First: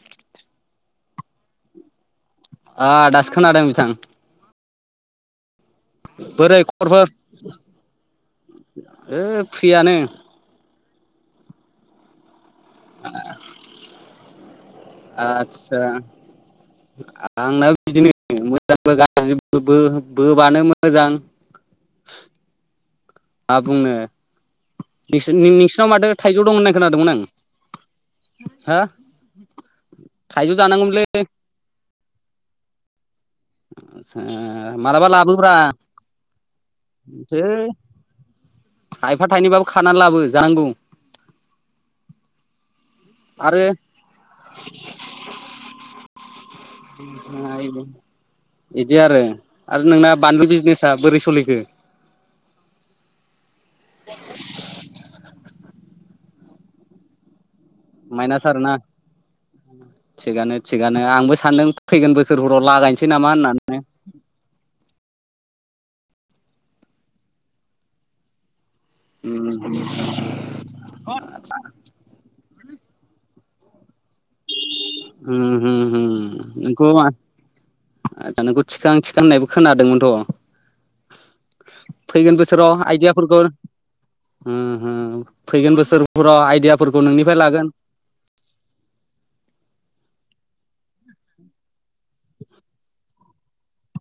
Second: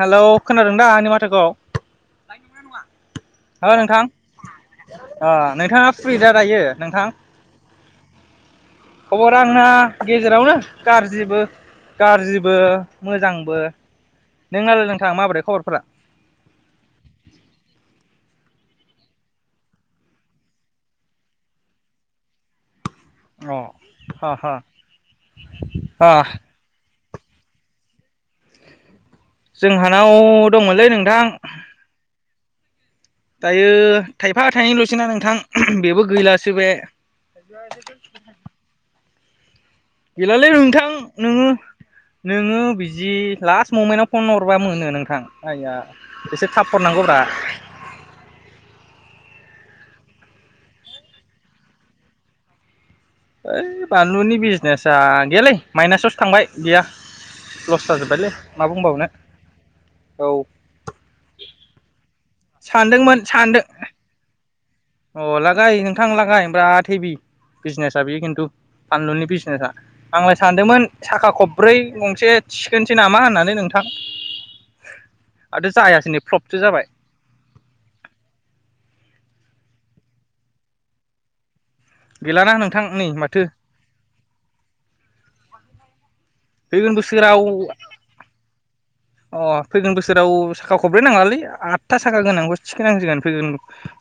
Hello खोनादों दा आंनि माथाखौ? आ दासो खोनादों बिथां । आ नोंथाङा फ्रि दा दायो नोंथां खबरफोर खबरा ओ आंना फ्रियानो गेजेरावनो। गारजिबो-गारजिब बो मोजांबो। नोंनालाय नोंथां माबोरै खबरफोरा आतसा आंनाबो बिदोनो। मोजांबो गाज्रिबो बो बानो मोजां। अ आ बुंनो ह ह नोंसि नों- नोंसिनाव ह माथो थाइजौ दं होननाय खोनादोंमोन आं। हा? जोंहानाव दंमोनलै नोंथां। दायो थाइफा ओ थाइनैल'सैना मालाबा नोंथां लाबोब्रा बेबो गैलासो बे। है थाइफा थायनैबाबो गैलालै नोंथां नोङो-नोङो बिदि आरो लास्ट ममेन्टाव फन हरबा मोनो नोंथां आइया एसे थाब हरनांगौब्रा [unintelligible] इद इदि आरो आरो नोंना बानलु बिजनेसा बोरै सलिखो? ओइ बानलुनि बिजनेसा गैेयालै माइनासाव थांबाय गैया। लस जाजोब्बायलै माइनास मा आरोना बुंबावनो औ थिगानो-थिगानो आंबो सानदों फैगोन बोसोरफोराव लागायनोसै सानदोंमोन नामा सानदों होननानै। अ लागाय नोंथां लागाय बिराद हेबि बिजनेसा बियो खिन्थु। फानलुनि बिजनेसा आंलाय सानदोंमोन साखा खबब्रै गंसे थिखोनसै नामा होननानै नोंथां। उम आरो जायासै हुम-हुम नै फ्लपसो जाबाय नोंखौ मा आतसा नोंखौ थिखां थि गोन होननायबो खोनादोंमोनथ'। फैगोन गैलाना बोसोराव नोंथां नै आइदियाफोरखौ माथो उम हुम। फैगोन बोसोर फुरा फैगोन आइदियाफोरखौ नोंनिफ्राय बोसोराव लागोन। अ फैगोन बोसोराव साखा खबब्रै नाङालै आद था साखा गोनांखौसो थिखोनांसिगोन। फैगोन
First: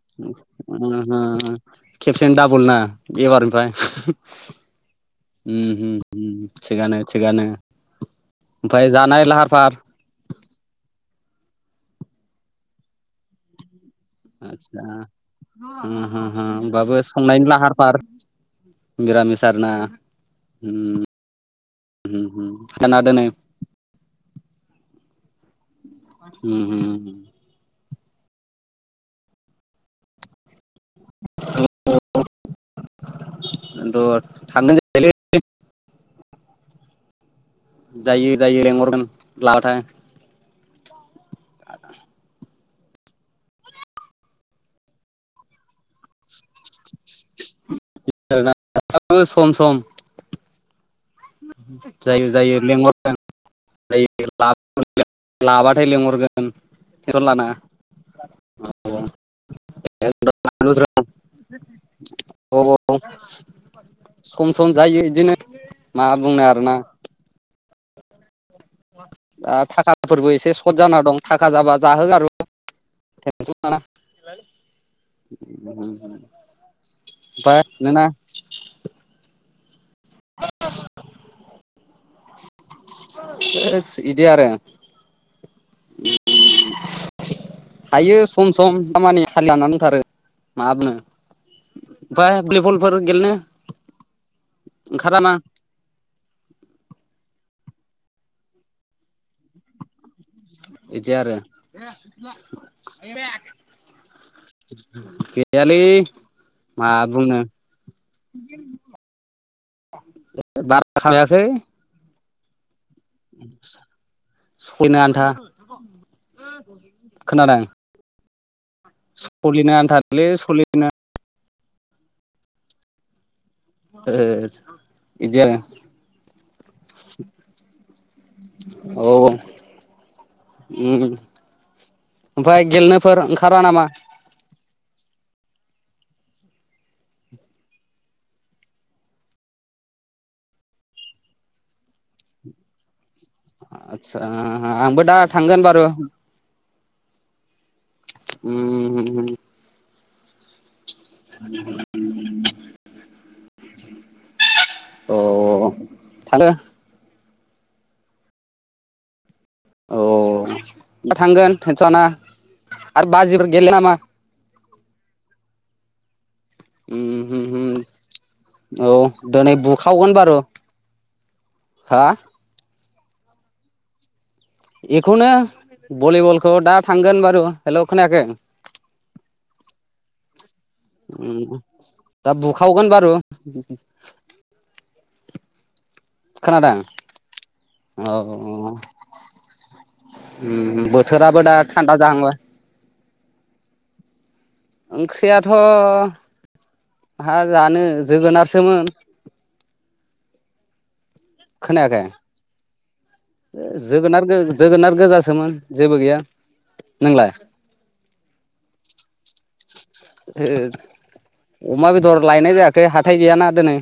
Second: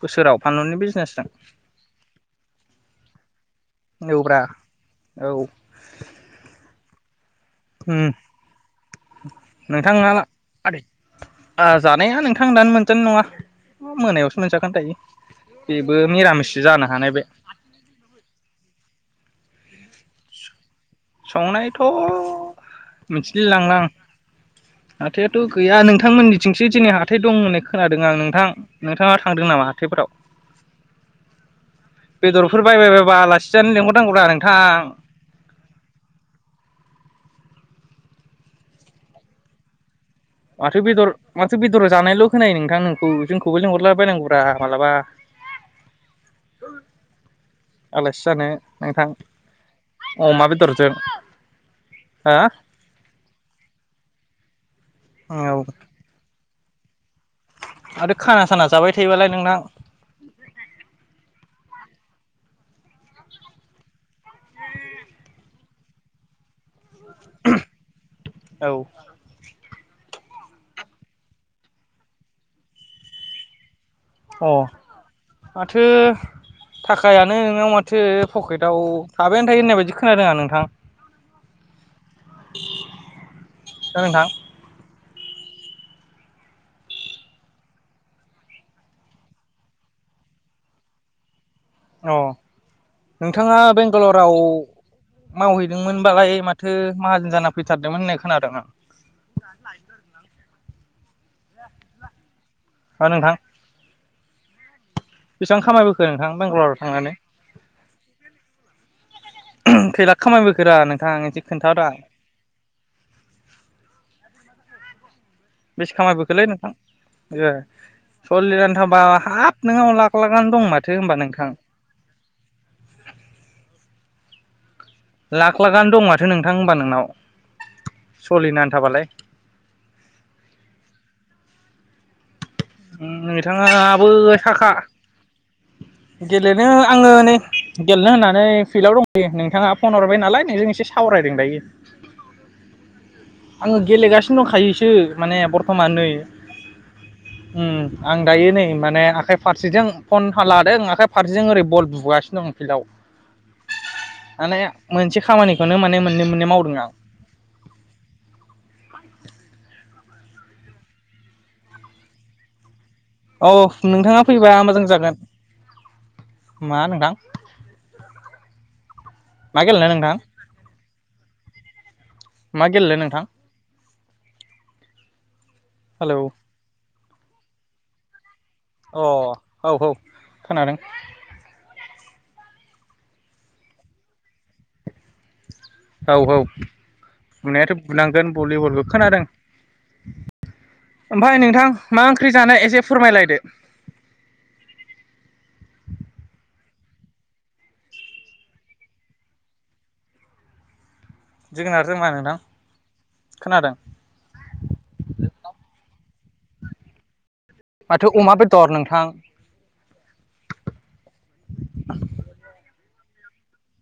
बोसोराव फानलुनि बिजनेसजों उम-उम खेबसेनो दाबल ना एबारनिफ्राय औब्रा औ उम-उम-उम थिगानो। थिगानो। उम ओमफाय जानाय लाहार फाहार नोंथाङा आ जानाया नोंथां दानो मोनजानाय नङा। मोनायावसो मोनजागोन आतसा दायो बेबो उम हुम-हुम मिरामिससो जानो होमबाबो हानाय बे संनायनि लाहार फाहार मिरामिस आरना। संनायथ' खोनादोनो मिथिलायलांला आं। हाथाइआथ' गैया उम नोंथांमोननिथिंसो दिनै होम हाथाइ दं होननाय खोनादों आं नोंथां नोंथाङा थांदों नामा हाथायफोराव? बेदरफोर बायबाय बाबा आलासि जानो खिन्थु लेंंहरनांगौब्रा थांगोन नोंथां। जायोलै जायो जायो लेंहरगोन [unintelligible] माथो बेदर माथो बेदर जानायल' खोनायो नों नोंथां नोंखौ जोंखौबो लेंहरलाबायनांगौरा मालाबा। आलासि जानो नोंथां सम सम अमा बेदरजों। जायो हा जायो लेंहरगोन। [unintelligible] [unintelligible] औ लाबाथाय लेंहरगोन। टेनसन लानाङा आरो खाना साना जाबाय थायोबालाय नोंनाव औ औ सम सम जायो बिदिनो। मा बुंनो आरोना। औ। दा थाखाफोरबो एसे सर्ट जाना दं थाखा जाबा जाहोगोन टेनसन लाना अ माथो थाखायानो नोंनाव माथो नोंना पकेटाव थाबायानो थायो होननाय बायदि खोनादों आं नोंथां। होथस दा इदि नोंथां आरो। थायो सम सम दामानि खालि लानानै दंथारो माबुंनो। अ नोंथाङा बेंगालराव ओंखारा ना मावहैदोंमोनबालाय माथो माहाजोन जाना फैथारदोंमोन होननाय खोनादों आं। इदि आरो। [unintelligible] हा नोंथां [unintelligible] बेसेबां गैयालै खामायबोखो नोंथां बेंगालराव मा थांनानै? बुंनो खैलाख खामायबोखोरा बारा नोंथां एसे खोन्थारा। सयनो आन्था। बेसे खोनादों? [unintelligible] हाबा हाब सलिनो नोंनाव लाख आन्थालै लागानो सलि दं माथो होनोमबा नोंथां। ए। लाख लाख आनो दं माथो नोंथां होनबा नोंनाव, सलिनो औ आथाबालाय। उम ओमफ्राय ओम गेलेनोफोर ओंखारा नामा? नोंथाङाबो साखा गेलेनो आङो नै गेलेनो होननानै फिल्डआव दंहैयो नोंथाङा फन हरबाय नालाय नोंजों एसे सावरायदों दायो। आङो आदसा गेलेगासिनो दंखायोसो आंबो दा माने थांगोन बारु बर्थमा नै उम आं दायो नै माने उम आखाइ फारसेजों फन हाला दों आखा फारसेजों ओरै बल बुबोगासिनो दं फिल्डआव। माने अ मोनसे खामानिखौनो माने मोननै मोननै थाङो मावदों आं। अ दा थांगोन थेनसनाङा औ नोंथाङा फैबा मोजां जा जागोन। मा नोंथां औ दिनै मा गेलेनो बुखावगोन नोंथां बारु हा? मा गेलेनो नोंथां बेखौनो हेलौ भलिबलखौ दा थांगोन बारु। हेल' खोनाखै? अ औ औ खोनादों। दा बुखावगोन बारु । औ औ बुनायाथ' औ बुनांगोन भलिबलखौ खोनादों ओमफफ्राय बोथोराबो दा नोंथां थान्दा मा ओंख्रि जाहांबाय जानाय एसे फोरमायलायदो। ओंख्रियाथ' हा जानो जोगोनारसोमोन। जोगोनार जों खोनायाखै मा नोंथां? खोनादों जोगोनार जोगोनार गोजासोमोन जेबो गैया नोंलाय माथो अमा बेदर नोंथां अमा बेदर लायनाय जायाखै हा हाथाय गैयाना दिनै।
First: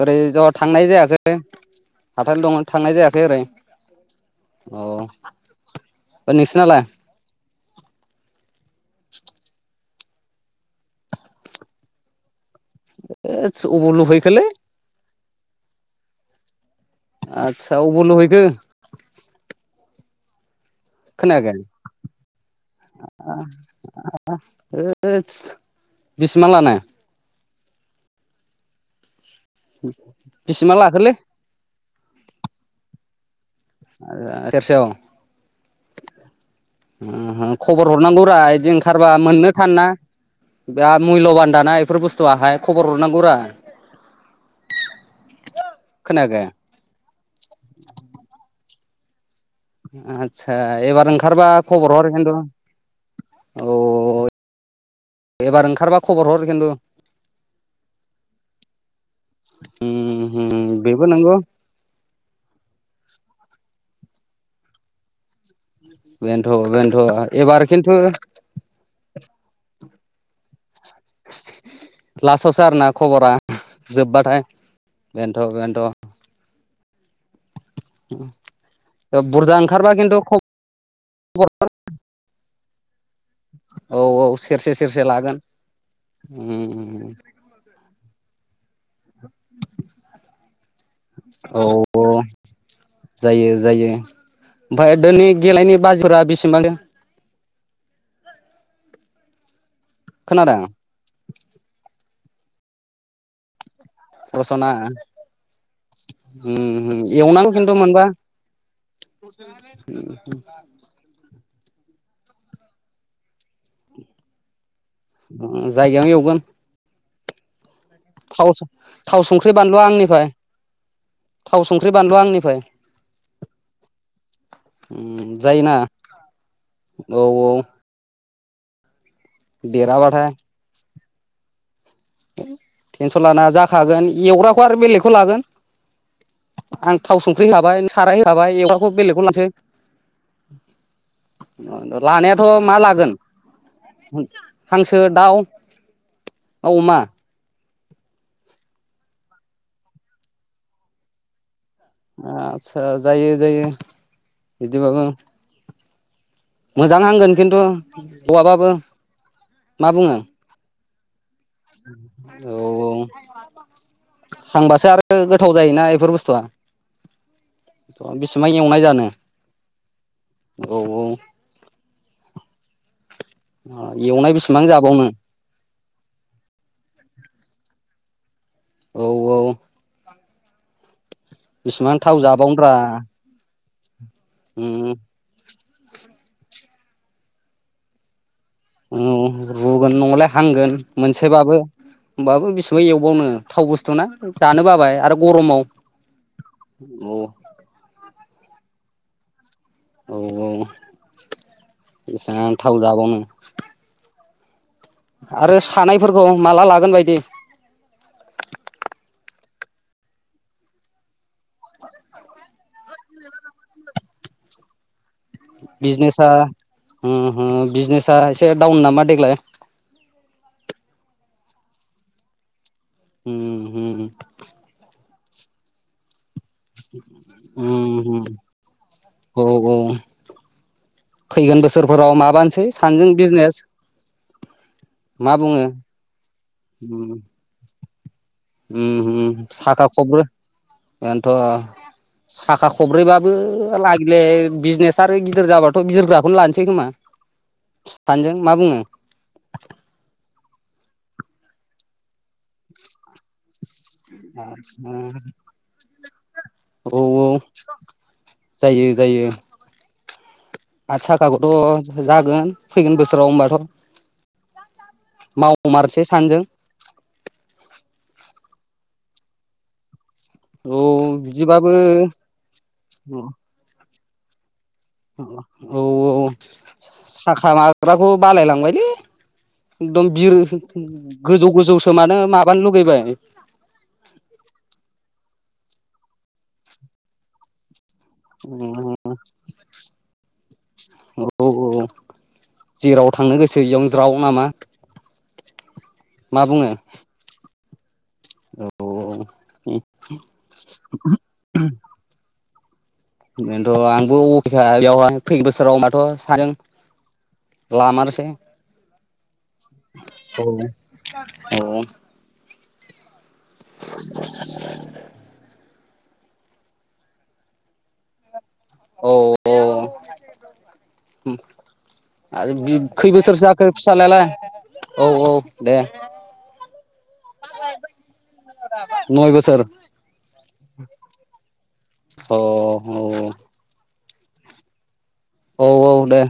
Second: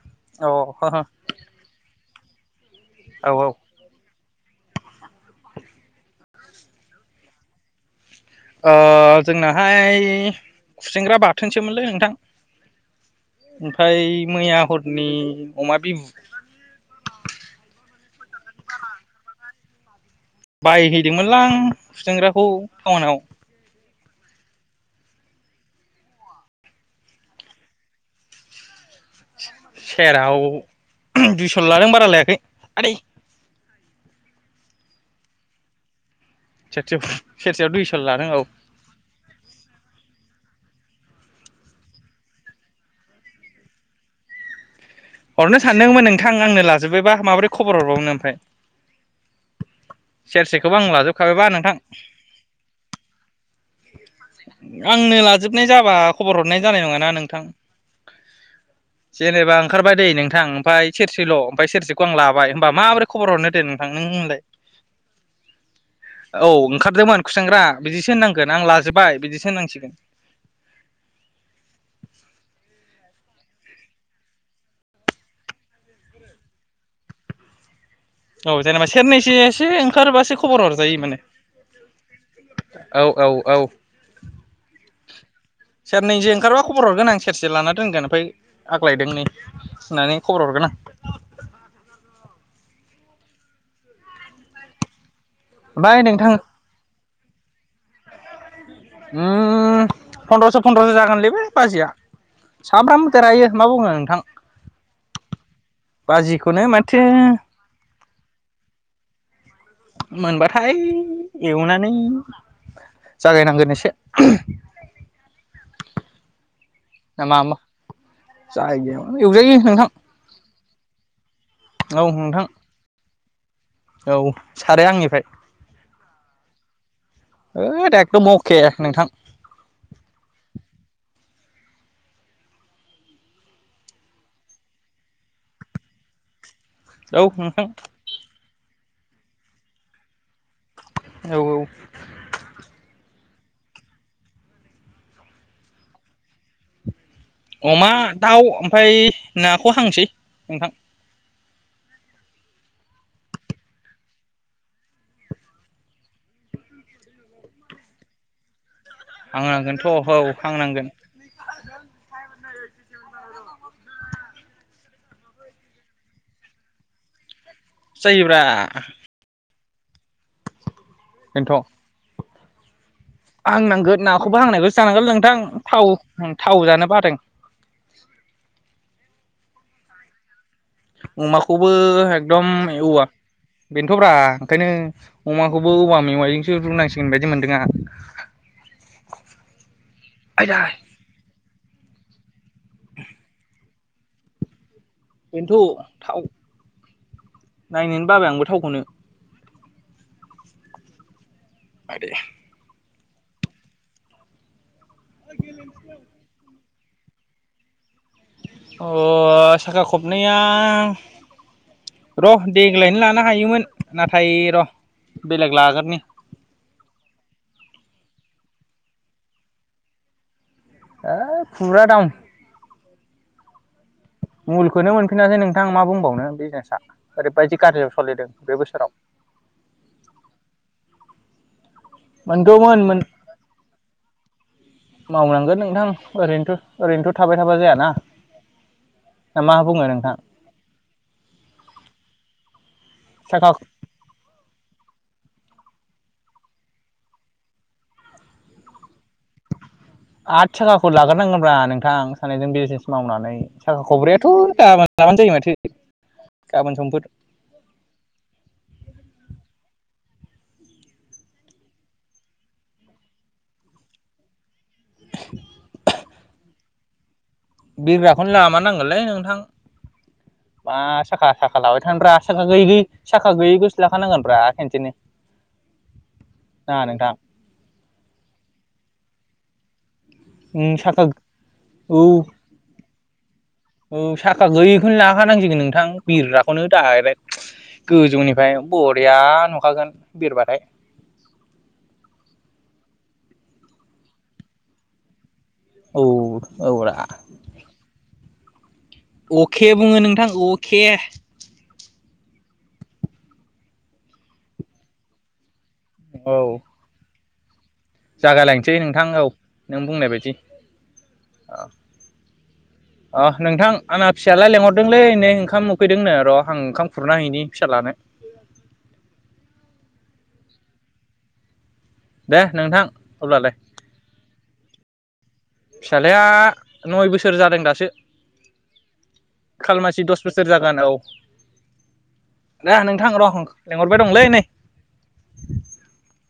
ओरै ज औ थांनाय औ जायासै। हाथायालाय दङ। थांनाय जायाखै ओरै औ ओ औ ओ नोंसिनालाय? ओ जोंनाहाय खुसेंग्रा बाथोनसोमोनलै नोंथां। अबाव ओमफ्राय लुहैखोलै मैया हरनि अमा बिबु आतसा अबाव लुहैखो? खोनायाखै बायहैदोंमोनलां खुसेंग्राखौ टाउनाव होदस बिसिबां लानाय सेराव बेसेबां लाखोलै दुइसल लादों बारा लायाखै आदै आ सेरसेयाव [unintelligible] सेरसेयाव खबर दुइस' हरनांगौ लादों रा औ बिदि ओंखारबा मोननो थान ना बिरात मुल्यबान दाना बेफोर बुस्थुआहाय खबर हरनांगौ रा हरनो सानदोंमोन नोंथां खोनायाखै आंनो लाजोब्बायबा माबोरै खबर हरबावनो ओमफ्राय आदसा सेरसेखौबो आं एबार लाजोबखाबायबा ओंखारबा नोंथां खबर हर खिन्थु औ आंनो लाजोबनाय एबार जाबा ओंखारबा खबर हर हरनाय खिन्थु जानाय नङाना नोंथां जेनेबा आं ओंखारबाय दै उम नोंथां उम ओमफ्राय बेबो सेरसेल नंगौ ओमफ्राय सेरसेखौ आं लाबाय होनमबा माबोरै खबर हरनो दे [unintelligible] होनलाय औ बेनोथ' ओंखारदोंमोन बेनोथ' खुसेंग्रा एबार खिन्थु बिदिसो होननांगोन आं लाजोबबाय बिदिसो होननांसिगोन लासावसो आरोना खबरा जोबबाथाय बेनोथ बेनोथ औ जेनेबा सेरनैसो बुरजा एसे ओंखारबा खिन्थु ओंखारबासो खबर हरजायो माने खबर औ औ औ औ सेरसे सेरसे लागोन सेरनैसो ओंखारबा खबर उम हरगोन आं सेरसे लाना रानगोन फ्राय आग्लायदों नै होननानै खबर हरगोन आं औ अ जायो जायो ओमफ्राय दिनै गेलेनाय ओमफ्राय बाजुरा नोंथां बेसेबां ओम फन्द्रस खोनादों फन्द्रस जागोनलै बे बाजिया सानफ्रामबो देरहायो मा बुंनो नोंथां रसना बाजिखौनो उम माथो एवनांगौ खिन्थु मोनबा मोनबाथाय एवनानै जागायनांगोन एसे [unintelligible] [unintelligible] जायगायाव एवगोन [unintelligible] थाव सु जायगायाव थाव संख्रि एवजायो बानुवा नोंथां आंनिफ्राय थाव संख्रि औ बानुवा नोंथां आंनिफ्राय औ साराया आंनिफ्राय उम जायोना औ औ के नोंथां देराबाथाय टेनसन लाना जाखागोन एवग्राखौ आरो बेलेगखौ लागोन आं थाव औ संख्रि नोंथां होखाबाय साराय होखाबाय एव बेलेगखौ लसै औ लानायाथ' मा लागोन हांसो दाउ अमा अमा दाउ ओमफ्राय नाखौ हांसै नोंथां आस्सा जायो जायो बिदिबाबो मोजां हगोन खिन्थु हौवाबाबो हांनांगोनथ' मा बुङो हौ हांनांगोन औ औ थांबासो आरो गोथाव जायोना इफोर बुस्थुआ जायोब्रा बेसेबां एवनाय जानो? औ औ बेनोथ' हांनांगोन एवनाय नाखौबो बेसेबां हांनायखौसो जानांगोन जाबावनो नोंथां थाव थाव जानो बादों [inaudible] औ औ अमाखौबो बेसेबां थाव एकदम [unintelligible] जाबावनोब्रा [unintelligible] थ'ब्रा ओंखायनो उम अमा खौबो औवा मेवाइोंसो रुनांसिगोन बायदि मोनदों आं औ रुगोन नंलाय आयदै हांगोन मोनसेबाबो [unintelligible] [unintelligible] एवबावनो थावबो स [unintelligible] जानो बाबाय आरो गरमाव [unintelligible] थाव औ नायनोनो बाबाय आंबो थावखौनो औ औ बेसां थाव जाबवनो [unintelligible] आरो सानायफोरखौ माला ला गोन बायदि अ साखा खबनैया र' देग्लायनो लानो हायोमोन नाथाय र' बेलेग लागोरनि बिजनेसा उम हु बिजनेस ओ इसे डाउन नामा देग्लाय ओ फुरा दाउन । होम होम। फिनाखै नोंथां मा बुंबावनो बे सा ओरैबायदि गाज्रियाव सलिदों उम बे बोसोराव। औ औ फैगोन बोसो सोरफोराव माबानोसै मोनगौमोन मोन सानैजों बिजनेस मा मावनांगोन बुङो नोंथां ओरैनोथ' ओरैनोथ' थाबाय थाबा जायाना। होम होम ना मा बुङो साखा नोंथां खबब्रै बेनोथ' साखा खबब्रैबाबो साखा लागिले बिजनेस सार गिदिर जाबाथ' गिदिरग्राखौनो लानोसै खोमा सानैजों मा बुङो? आथ साखाखौ लाग्रोनांगोन ब्रा नोंथां सानैजों बिजनेस मावनानै। साखा खबब्रैयाथ' गाबोन लाबानो जायो माथो गाबोन औ समफोर। आत थाखाखौथ' जागोन फैगोन बोसोराव होनबाथ' मावमारसै सानैजों बिरग्राखौनो लामार नांगोनलै नोंथां। मा औ साखा साखा बिदिबाबो लाबाय थानद्रा साखा गैयै साखा गैयै खौसो ला। खानांगोन ब्रा औ औ ना नोंथां साखा माबाग्राखौ बालायलांबायलै। एकदम बिर उम साखा गोजौ औ गोजौसोमानो माबानो लुगैबाय। [inaudible] खा नांसिगोन नोंथां बिरग्राखौनो दाइरेक्ट। गोजौनिफ्राय औ बरिया नुखागोन बिरबाथाय। औ जेराव थांनो गोसोयाव इयावनो ज्राव नामा? औ मा बुङो औ रा। औ। अके औ बुङो नोंथां अके। बेनोथ' आंबो अके खा बेयाव आं फैनो। सोरांबाथ' सानैजों। जागाय लायनोसै नोंथां औ नों बुंनाय बायदि औ औ। औ अह नोंथां आंना फिसालाया लेंहरदोंलै नै ओंखाम फैदोंनो र आं ओंखाम खुरना हैनि फिसालानो। औ औ उम। दे आरो बै नोंथां खै बोसोरसो अब्लालाय जाखो फिसाजलायालाय औ औ दे। फिसालाया नय बोसोर जादों दासो, नय बोसोर खालमासि दस बोसोर जागोन। औ औ ना नोंथां र लेंहर बाय दंलै नै। औ औ दे।